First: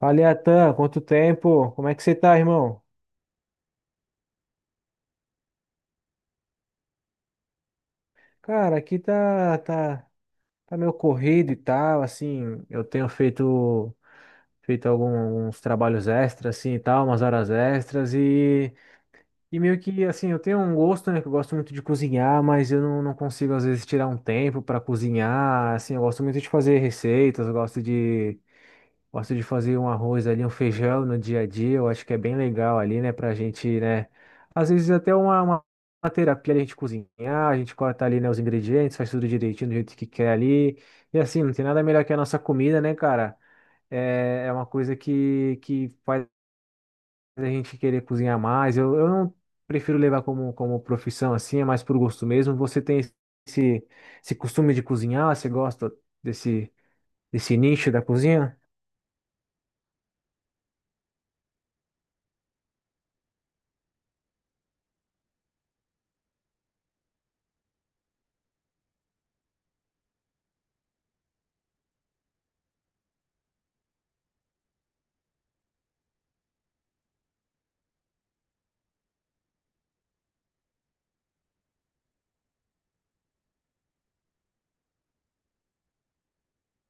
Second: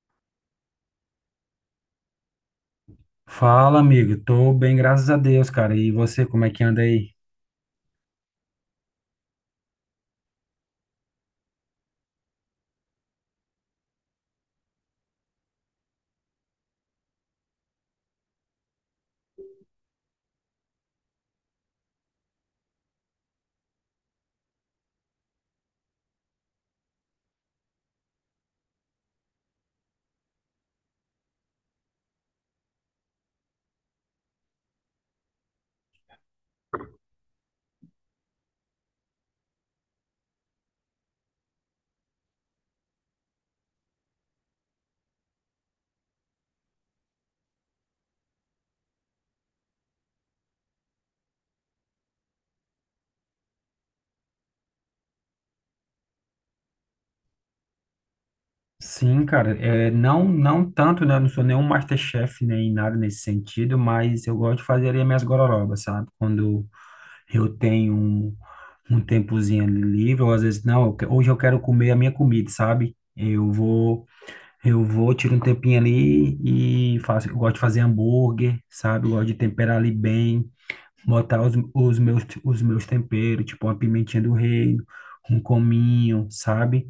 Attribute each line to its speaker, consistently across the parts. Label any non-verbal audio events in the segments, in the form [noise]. Speaker 1: Fala, Atan, quanto tempo? Como é que você tá, irmão?
Speaker 2: Fala, amigo. Tô bem, graças a Deus, cara. E você, como é que anda aí?
Speaker 1: Cara, aqui tá meio corrido e tal, assim, feito alguns trabalhos extras, assim, e tal, umas horas extras e meio que, assim, eu tenho um gosto, né, que eu gosto muito de cozinhar, mas eu não, não consigo, às vezes, tirar um tempo para cozinhar, assim, eu gosto muito de fazer receitas, eu gosto de fazer um arroz ali, um feijão no dia a dia. Eu acho que é bem legal ali, né? Pra gente, né? Às vezes até uma terapia ali, a gente cozinhar, a gente corta ali, né, os ingredientes, faz tudo direitinho do jeito que quer ali. E assim, não tem nada melhor que a nossa comida, né, cara? É uma coisa que faz a gente querer cozinhar mais. Eu não prefiro levar como profissão assim, é mais por gosto mesmo. Você tem esse, esse costume de cozinhar? Você gosta desse, desse nicho da cozinha?
Speaker 2: Sim, cara. É, não, não tanto, né? Eu não sou nenhum MasterChef nem nada nesse sentido, mas eu gosto de fazer ali as minhas gororobas, sabe? Quando eu tenho um tempozinho ali livre, ou às vezes, não, hoje eu quero comer a minha comida, sabe? Eu vou, tiro um tempinho ali e faço. Eu gosto de fazer hambúrguer, sabe? Eu gosto de temperar ali bem. Botar os meus temperos, tipo uma pimentinha do reino, um cominho, sabe?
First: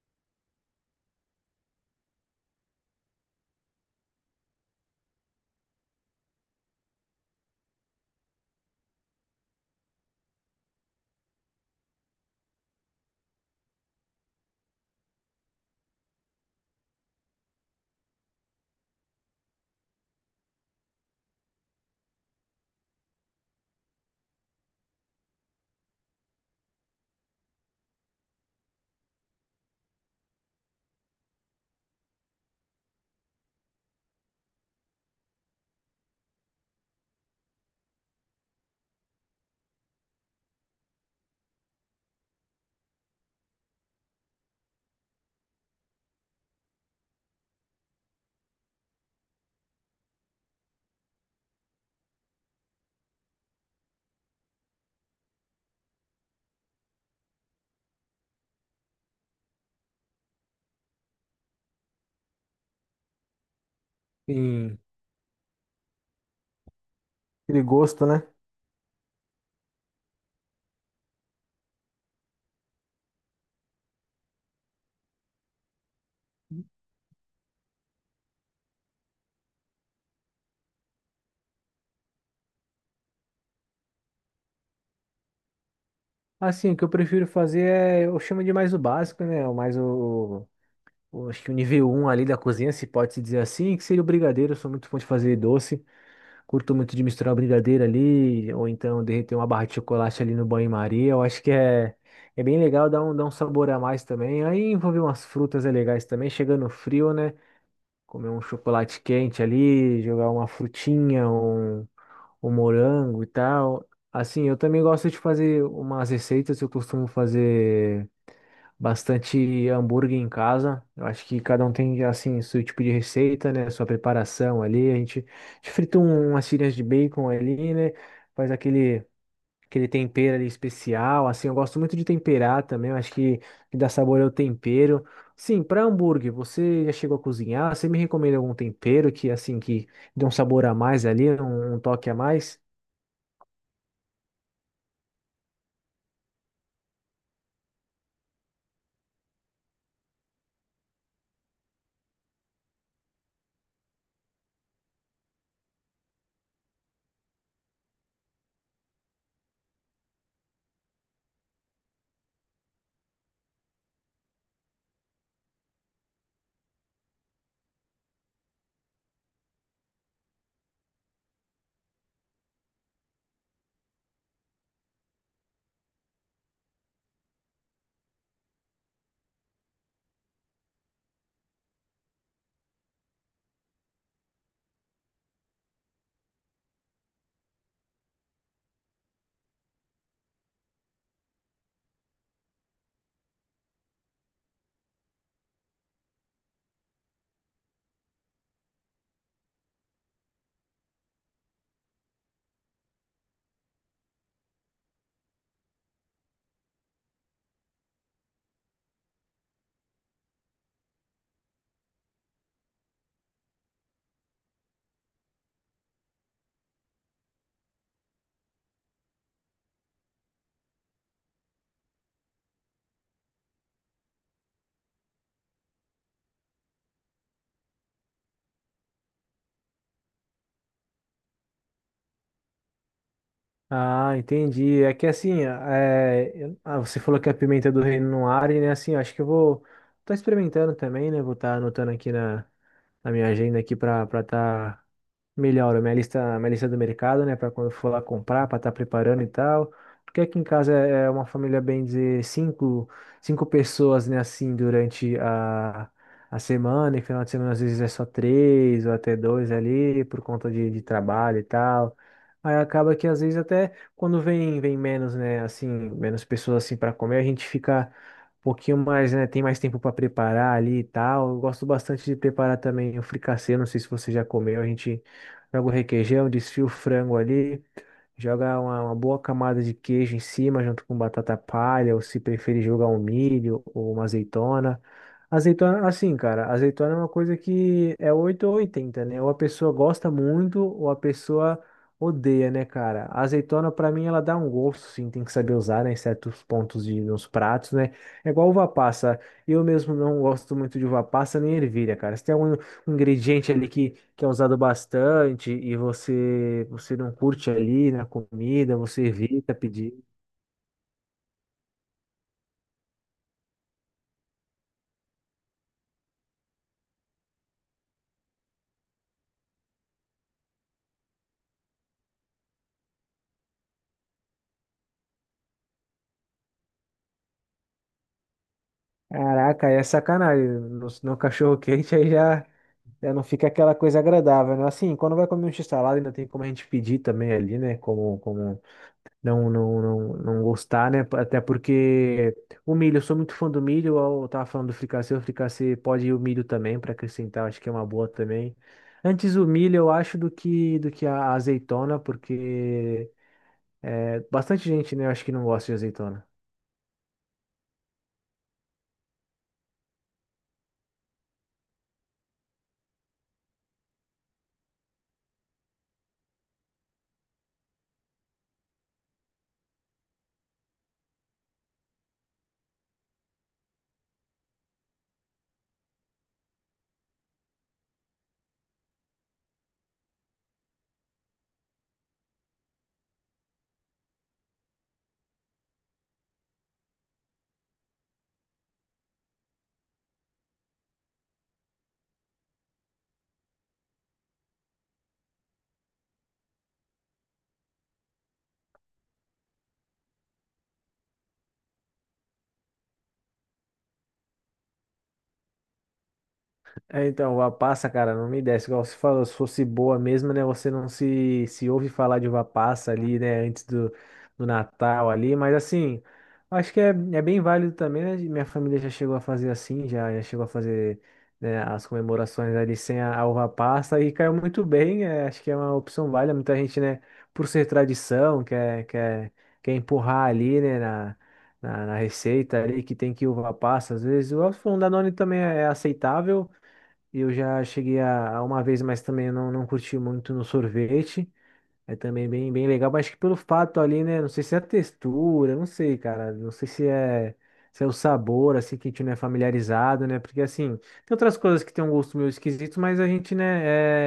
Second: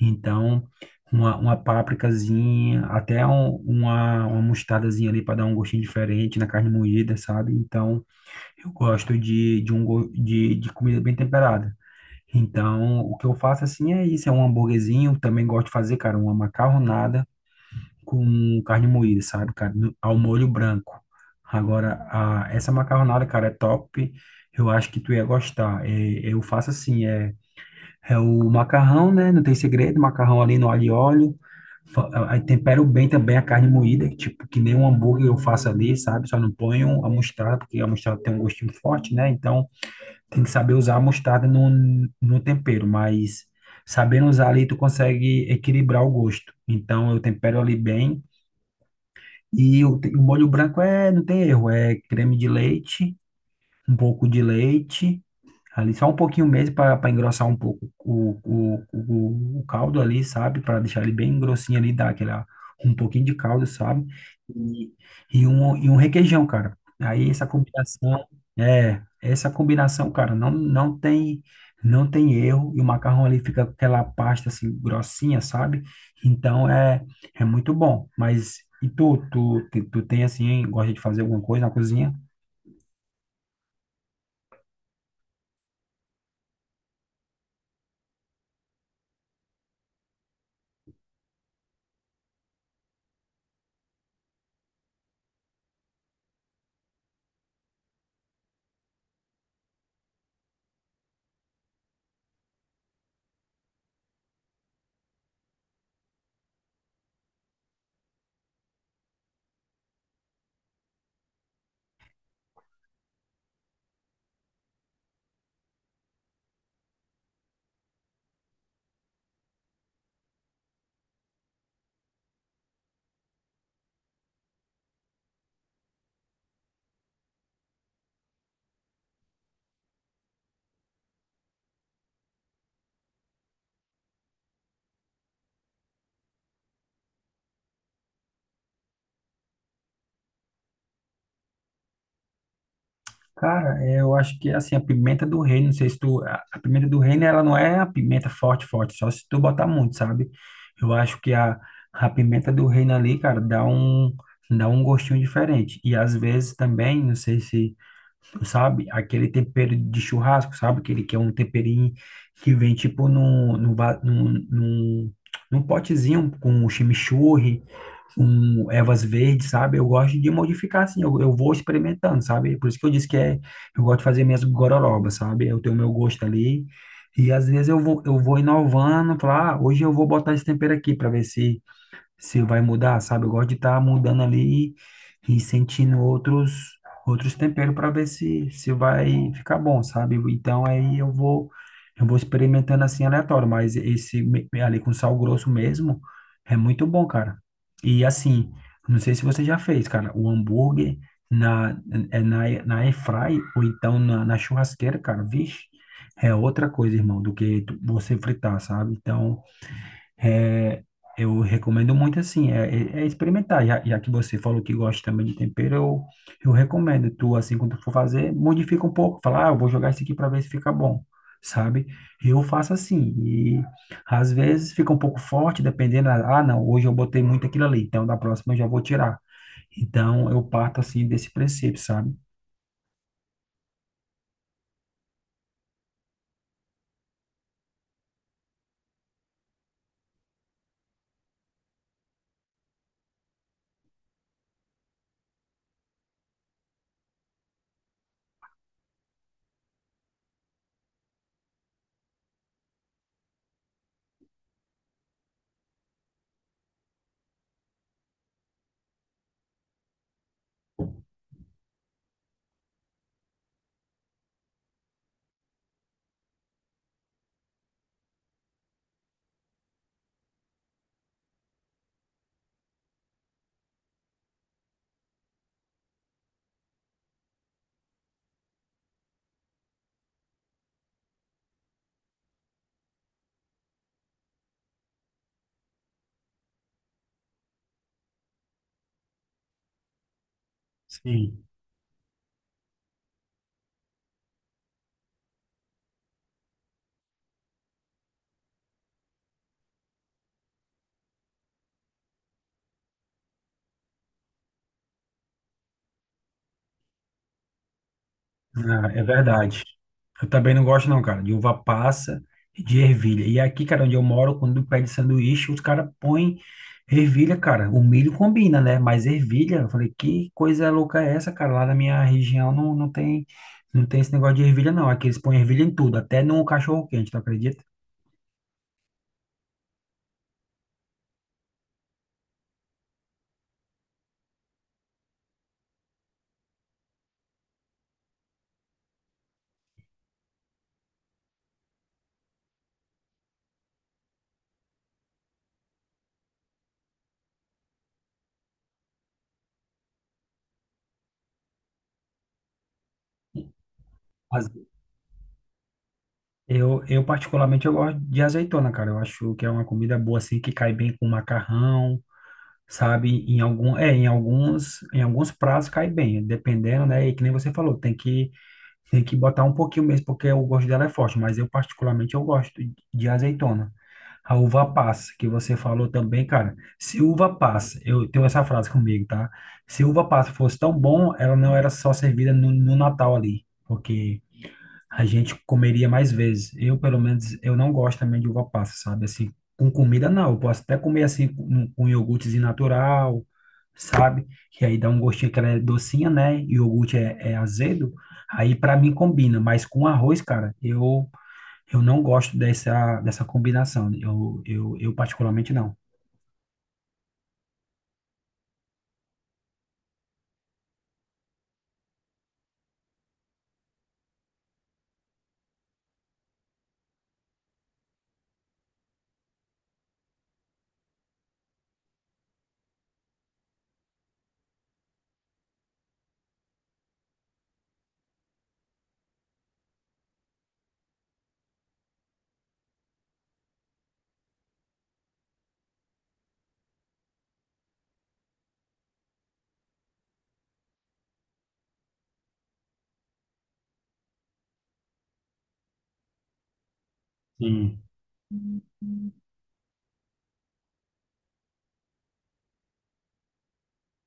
Speaker 2: Então, uma pápricazinha, até uma mostardazinha ali para dar um gostinho diferente na carne moída, sabe? Então, eu gosto de, um, go- de comida bem temperada. Então, o que eu faço assim é isso, é um hambúrguerzinho, também gosto de fazer, cara, uma macarronada, com carne moída, sabe, cara? Ao molho branco. Agora, essa macarronada, cara, é top. Eu acho que tu ia gostar. É, eu faço assim, é o macarrão, né? Não tem segredo, macarrão ali no alho e óleo. Aí tempero bem também a carne moída, tipo, que nem um hambúrguer eu faço ali, sabe? Só não ponho a mostarda, porque a mostarda tem um gostinho forte, né? Então, tem que saber usar a mostarda no tempero, mas sabendo usar ali, tu consegue equilibrar o gosto. Então, eu tempero ali bem, e o molho branco é, não tem erro, é creme de leite, um pouco de leite, ali só um pouquinho mesmo para engrossar um pouco o caldo ali, sabe? Para deixar ele bem grossinho ali, dar aquela, um pouquinho de caldo, sabe?
Speaker 1: E,
Speaker 2: E, e um requeijão, cara. Aí essa
Speaker 1: aquele gosto, né?
Speaker 2: combinação, é, essa combinação, cara, não tem, não tem erro. E o macarrão ali fica com aquela pasta assim, grossinha, sabe? Então é, é muito bom. Mas e tu tem assim, gosta de fazer alguma coisa na cozinha?
Speaker 1: Assim, o que eu prefiro fazer é, eu chamo de mais o básico, né? O mais acho que o nível um ali da cozinha, se pode se dizer assim, que seria o brigadeiro. Eu sou muito fã de fazer doce, curto muito de misturar o brigadeiro ali, ou então derreter uma barra de chocolate ali no banho-maria. Eu acho que é bem legal, dá um sabor a mais também. Aí envolver umas frutas é legais também, chegando frio, né? Comer um chocolate quente ali, jogar uma frutinha, um, o morango e tal. Assim, eu também gosto de fazer umas receitas, eu costumo fazer bastante hambúrguer em casa. Eu acho que cada um tem, assim, seu tipo de receita, né? Sua preparação ali. A gente frita umas tirinhas de bacon ali, né? Faz aquele, aquele tempero ali especial. Assim, eu gosto muito de temperar também. Eu acho que dá sabor ao tempero. Sim, para hambúrguer, você já chegou a cozinhar? Você me recomenda algum tempero que, assim, que dê um sabor a mais ali, um toque a mais?
Speaker 2: Cara, é, eu acho que assim, a pimenta do reino, não sei se tu. A pimenta do reino, ela não é a pimenta forte, forte, só se tu botar muito, sabe? Eu acho que a pimenta do reino ali, cara, dá um gostinho diferente. E às vezes também, não sei se tu sabe, aquele tempero de churrasco, sabe? Aquele que é um temperinho que vem tipo num, num, va- num, num, num potezinho com chimichurri, um ervas verdes, sabe? Eu gosto de modificar assim, eu vou experimentando, sabe? Por isso que eu disse que é, eu gosto de fazer minhas gororobas, sabe? Eu tenho meu gosto ali. E às vezes eu vou inovando, falar, ah, hoje eu vou botar esse tempero aqui para ver se se vai mudar, sabe? Eu gosto de estar mudando ali e sentindo outros outros temperos para ver se se vai ficar bom, sabe? Então aí eu vou experimentando assim aleatório, mas ali com sal grosso mesmo é muito bom, cara. E assim, não sei se você já fez, cara, o hambúrguer na é na air fry ou então na churrasqueira, cara, vixe, é outra coisa, irmão, você fritar, sabe? Então é, eu recomendo muito assim, é experimentar. Já que você falou que gosta também de tempero, eu recomendo. Tu, assim, quando tu for fazer, modifica um pouco. Fala, ah, eu vou jogar isso aqui para ver se fica bom, sabe? Eu faço assim. E às vezes fica um pouco forte, dependendo. Ah, não, hoje eu botei muito aquilo ali, então da próxima eu já vou tirar. Então eu parto assim desse princípio, sabe?
Speaker 1: Ah, entendi. É que assim, você falou que a pimenta do reino não arde, né? Assim, eu acho que eu vou tá experimentando também, né? Vou estar anotando aqui na minha agenda aqui para estar Melhoro minha lista do mercado, né? Para quando for lá comprar, para estar preparando e tal. Porque aqui em casa é uma família, bem dizer, cinco pessoas, né? Assim, durante a semana. E final de semana, às vezes, é só três ou até dois ali, por conta de trabalho e tal. Aí acaba que, às vezes, até quando vem menos, né? Assim, menos pessoas, assim, para comer, a gente fica um pouquinho mais, né? Tem mais tempo para preparar ali e tal. Eu gosto bastante de preparar também o fricassê. Não sei se você já comeu, a gente. Joga o requeijão, desfia o frango ali, joga uma boa camada de queijo em cima, junto com batata palha, ou se preferir jogar um milho ou uma azeitona. Azeitona, assim, cara, azeitona é uma coisa que é 8 ou 80, né? Ou a pessoa gosta muito, ou a
Speaker 2: Sim.
Speaker 1: pessoa odeia, né, cara? A azeitona, pra mim, ela dá um gosto, sim, tem que saber usar, né, em certos pontos de, nos pratos, né? É igual uva passa. Eu mesmo não gosto muito de uva passa nem ervilha, cara. Se tem algum ingrediente ali que é usado bastante e você não curte ali na comida,
Speaker 2: Ah, é
Speaker 1: você evita
Speaker 2: verdade.
Speaker 1: pedir.
Speaker 2: Eu também não gosto, não, cara, de uva passa e de ervilha. E aqui, cara, onde eu moro, quando pede sanduíche, os caras põem ervilha, cara. O milho combina, né? Mas ervilha, eu falei, que coisa louca é essa, cara? Lá na minha região não tem, não tem esse negócio de ervilha, não. Aqui eles põem ervilha em tudo, até no cachorro-quente, tu acredita?
Speaker 1: Caraca, aí é sacanagem. No cachorro quente aí já não fica aquela coisa agradável, né? Assim, quando vai comer um x-salada ainda tem como a gente pedir também ali, né? Como não gostar, né? Até porque o milho, eu sou muito fã do milho, eu tava falando do fricassê, o fricassê pode ir o milho também para acrescentar, acho que é uma boa também. Antes o milho, eu acho, do que a azeitona, porque é,
Speaker 2: Mas
Speaker 1: bastante gente, né? Eu acho que não gosta de azeitona.
Speaker 2: particularmente, eu gosto de azeitona, cara. Eu acho que é uma comida boa, assim, que cai bem com macarrão. Sabe? Em algum, é, em alguns prazos cai bem, dependendo, né? E que nem você falou, tem que botar um pouquinho mesmo, porque o gosto dela é forte, mas eu particularmente eu gosto de azeitona. A uva passa, que você falou também, cara. Se uva passa, eu tenho essa frase comigo, tá? Se uva passa fosse tão bom, ela não era só servida no Natal ali, porque a gente comeria mais vezes. Eu, pelo menos, eu não gosto também de uva passa, sabe? Assim, com comida não. Eu posso até comer assim com iogurtezinho natural, sabe? Que aí dá um gostinho que ela é docinha, né? E o iogurte é, é azedo. Aí pra mim combina, mas com arroz, cara, eu não gosto dessa dessa combinação. Eu particularmente não.
Speaker 1: É, então, uva passa, cara, não me desce. Igual você falou, se fosse boa mesmo, né? Você não se ouve falar de uva passa ali, né? Antes do Natal ali. Mas assim, acho que é bem válido também, né? Minha família já chegou a fazer assim, já chegou a fazer, né, as comemorações ali sem a uva passa e caiu muito bem. É, acho que é uma opção válida. Muita gente, né, por ser tradição, quer empurrar ali, né? Na receita ali que tem que uva passa, às vezes. O se for um Danone também é aceitável, eu já cheguei a uma vez, mas também eu não, não curti muito no sorvete. É também bem legal, mas acho que pelo fato ali, né? Não sei se é a textura, não sei, cara. Não sei se
Speaker 2: Sim,
Speaker 1: se é o sabor, assim, que a gente não é familiarizado, né? Porque, assim, tem outras coisas que tem um gosto meio esquisito, mas a gente, né,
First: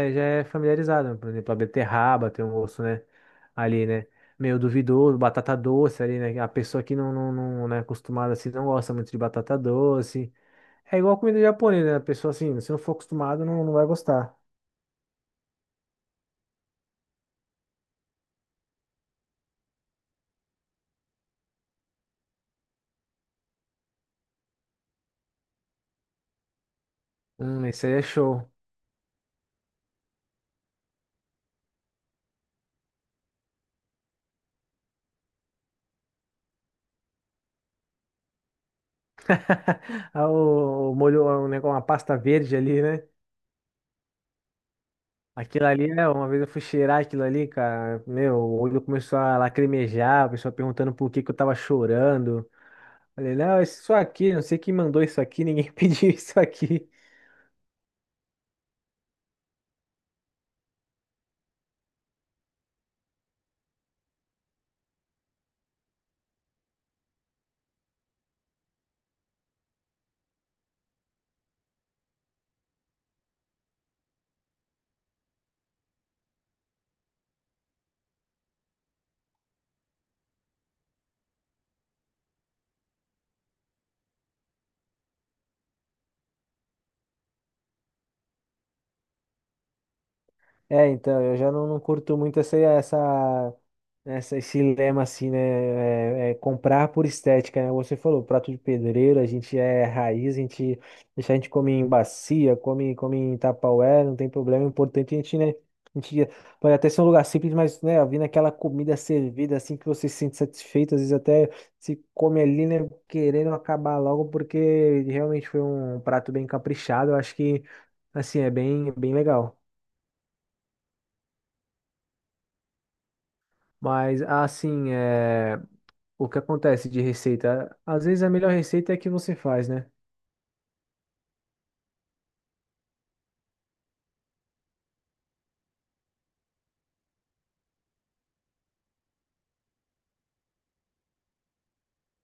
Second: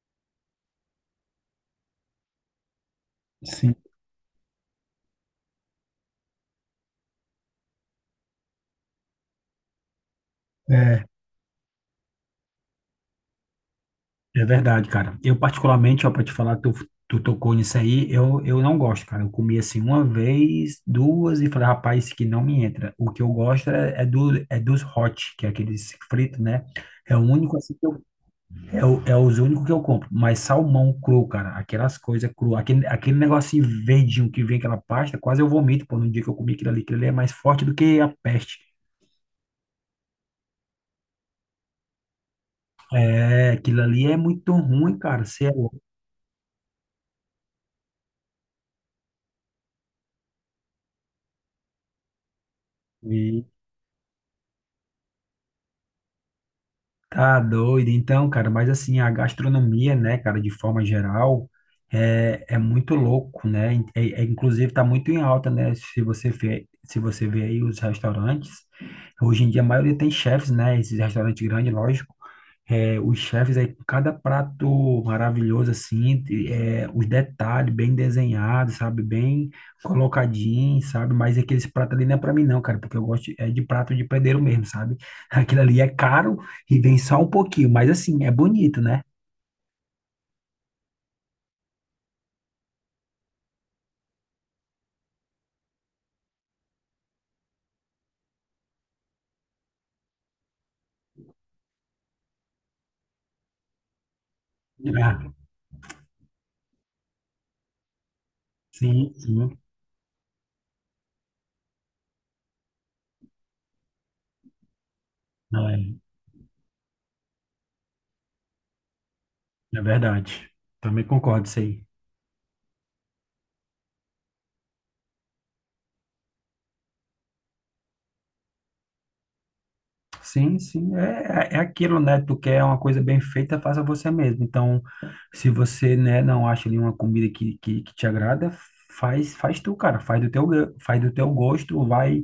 Speaker 1: já é familiarizado, né? Por exemplo, a beterraba tem um gosto, né?
Speaker 2: sim.
Speaker 1: Ali, né? Meio duvidoso, batata doce ali, né? A pessoa que não é acostumada, assim, não gosta muito de batata doce. É
Speaker 2: É,
Speaker 1: igual comida japonesa, né? A pessoa, assim, se não for acostumado, não vai gostar.
Speaker 2: é verdade, cara. Eu, particularmente, ó, pra te falar, tu, tu tocou nisso aí, eu não gosto, cara. Eu comi assim uma vez, duas, e falei, rapaz, isso aqui não me entra. O que eu gosto é, é dos hot, que é aqueles fritos, né? É o único assim que
Speaker 1: Esse aí é show.
Speaker 2: é os únicos que eu compro. Mas salmão cru, cara, aquelas coisas cru, aquele negocinho verdinho que vem aquela pasta, quase eu vomito, pô, no dia que eu comi aquilo ali é mais forte do que a peste.
Speaker 1: [laughs] Ah, o molho, um negócio, uma pasta verde ali, né?
Speaker 2: É, aquilo ali é muito ruim, cara. Você é
Speaker 1: Aquilo
Speaker 2: louco.
Speaker 1: ali, né? Uma vez eu fui cheirar aquilo ali, cara. Meu, o olho começou a lacrimejar, o pessoal perguntando por que que eu tava chorando. Falei, não, isso aqui, não sei quem mandou isso aqui, ninguém [laughs] pediu isso aqui.
Speaker 2: Tá doido, então, cara, mas assim, a gastronomia, né, cara, de forma geral, é, é muito louco, né? Inclusive, tá muito em alta, né? Se você vê aí os restaurantes, hoje em dia a maioria tem chefes, né? Esses restaurantes grandes, lógico. É, os chefes aí, com cada prato maravilhoso, assim, os detalhes bem desenhados, sabe? Bem colocadinho, sabe? Mas aqueles pratos ali não é pra mim, não, cara, porque eu gosto é de prato de padeiro mesmo, sabe? [laughs] Aquilo ali é caro e vem só um pouquinho, mas assim, é bonito, né?
Speaker 1: É, então, eu já não curto muito esse lema assim, né? É comprar por estética, né? Você falou, prato de pedreiro, a gente é raiz, a gente deixa a gente come em bacia, come em tupperware, não tem problema. O importante é
Speaker 2: Ah,
Speaker 1: a gente, né? A gente pode até ser um lugar simples, mas, né, vindo aquela comida
Speaker 2: sim, sim,
Speaker 1: servida assim que você se sente satisfeito, às vezes até se come ali, né? Querendo acabar logo, porque realmente foi
Speaker 2: não é,
Speaker 1: um prato bem caprichado. Eu acho que, assim, bem legal.
Speaker 2: é verdade. Também concordo isso aí.
Speaker 1: Mas assim, é... o que acontece de receita? Às vezes a melhor receita é a que você faz, né?
Speaker 2: Sim, sim, é, é aquilo, né? Tu quer uma coisa bem feita, faça você mesmo. Então, se você, né, não acha ali uma comida que te agrada, faz tu, cara. Faz do teu, faz do teu gosto, vai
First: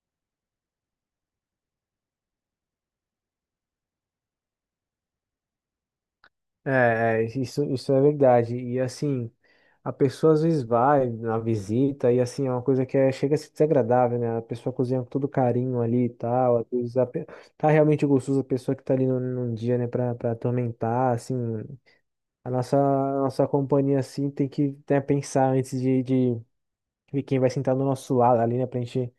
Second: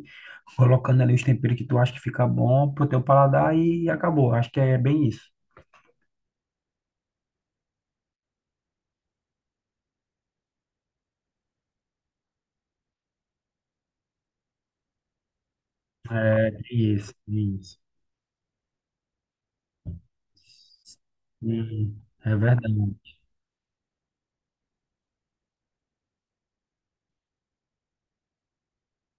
Speaker 2: colocando ali os temperos que tu acha que fica bom pro teu paladar e acabou. Acho que é bem isso.
Speaker 1: Isso, isso é verdade. E assim, a pessoa às vezes vai na visita e assim, é uma coisa chega a ser desagradável, né? A pessoa cozinha com todo carinho ali e
Speaker 2: É,
Speaker 1: tal. Às vezes a
Speaker 2: isso,
Speaker 1: pe- Tá
Speaker 2: isso.
Speaker 1: realmente gostoso, a pessoa que tá ali no, num dia, né, pra atormentar, assim.
Speaker 2: Sim, é verdade.
Speaker 1: A nossa companhia, assim, tem que, né, pensar antes de ver quem vai sentar do nosso lado ali, né? Pra gente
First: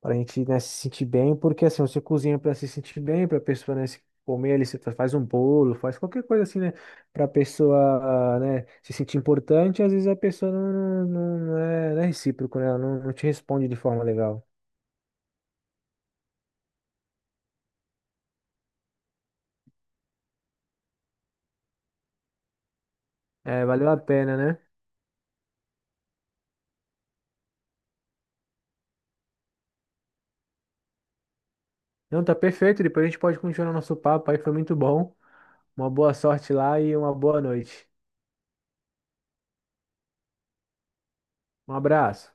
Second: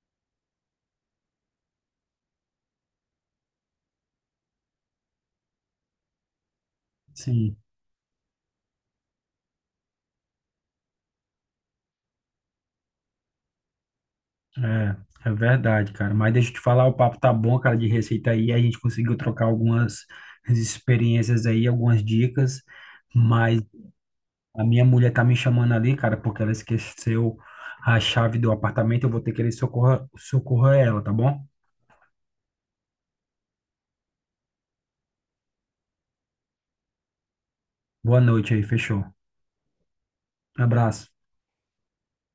Speaker 1: Para a gente, né, se sentir bem, porque assim, você cozinha para se sentir bem, para a pessoa, né, se comer ali, você faz um bolo, faz qualquer coisa assim, né, para a
Speaker 2: Sim,
Speaker 1: pessoa, né, se sentir importante, às vezes a pessoa não é, não é recíproco, né, ela não te responde de forma legal.
Speaker 2: é, é verdade, cara. Mas deixa eu te falar, o papo tá bom, cara, de receita aí. A gente conseguiu trocar algumas experiências aí, algumas dicas. Mas
Speaker 1: É, valeu a pena, né?
Speaker 2: a minha mulher tá me chamando ali, cara, porque ela esqueceu a chave do apartamento. Eu vou ter que ir socorrer, socorrer ela, tá bom?
Speaker 1: Não, tá perfeito, depois a gente pode continuar nosso papo aí, foi muito bom. Uma boa sorte lá e uma boa noite.
Speaker 2: Boa noite aí, fechou. Abraço.
Speaker 1: Um abraço.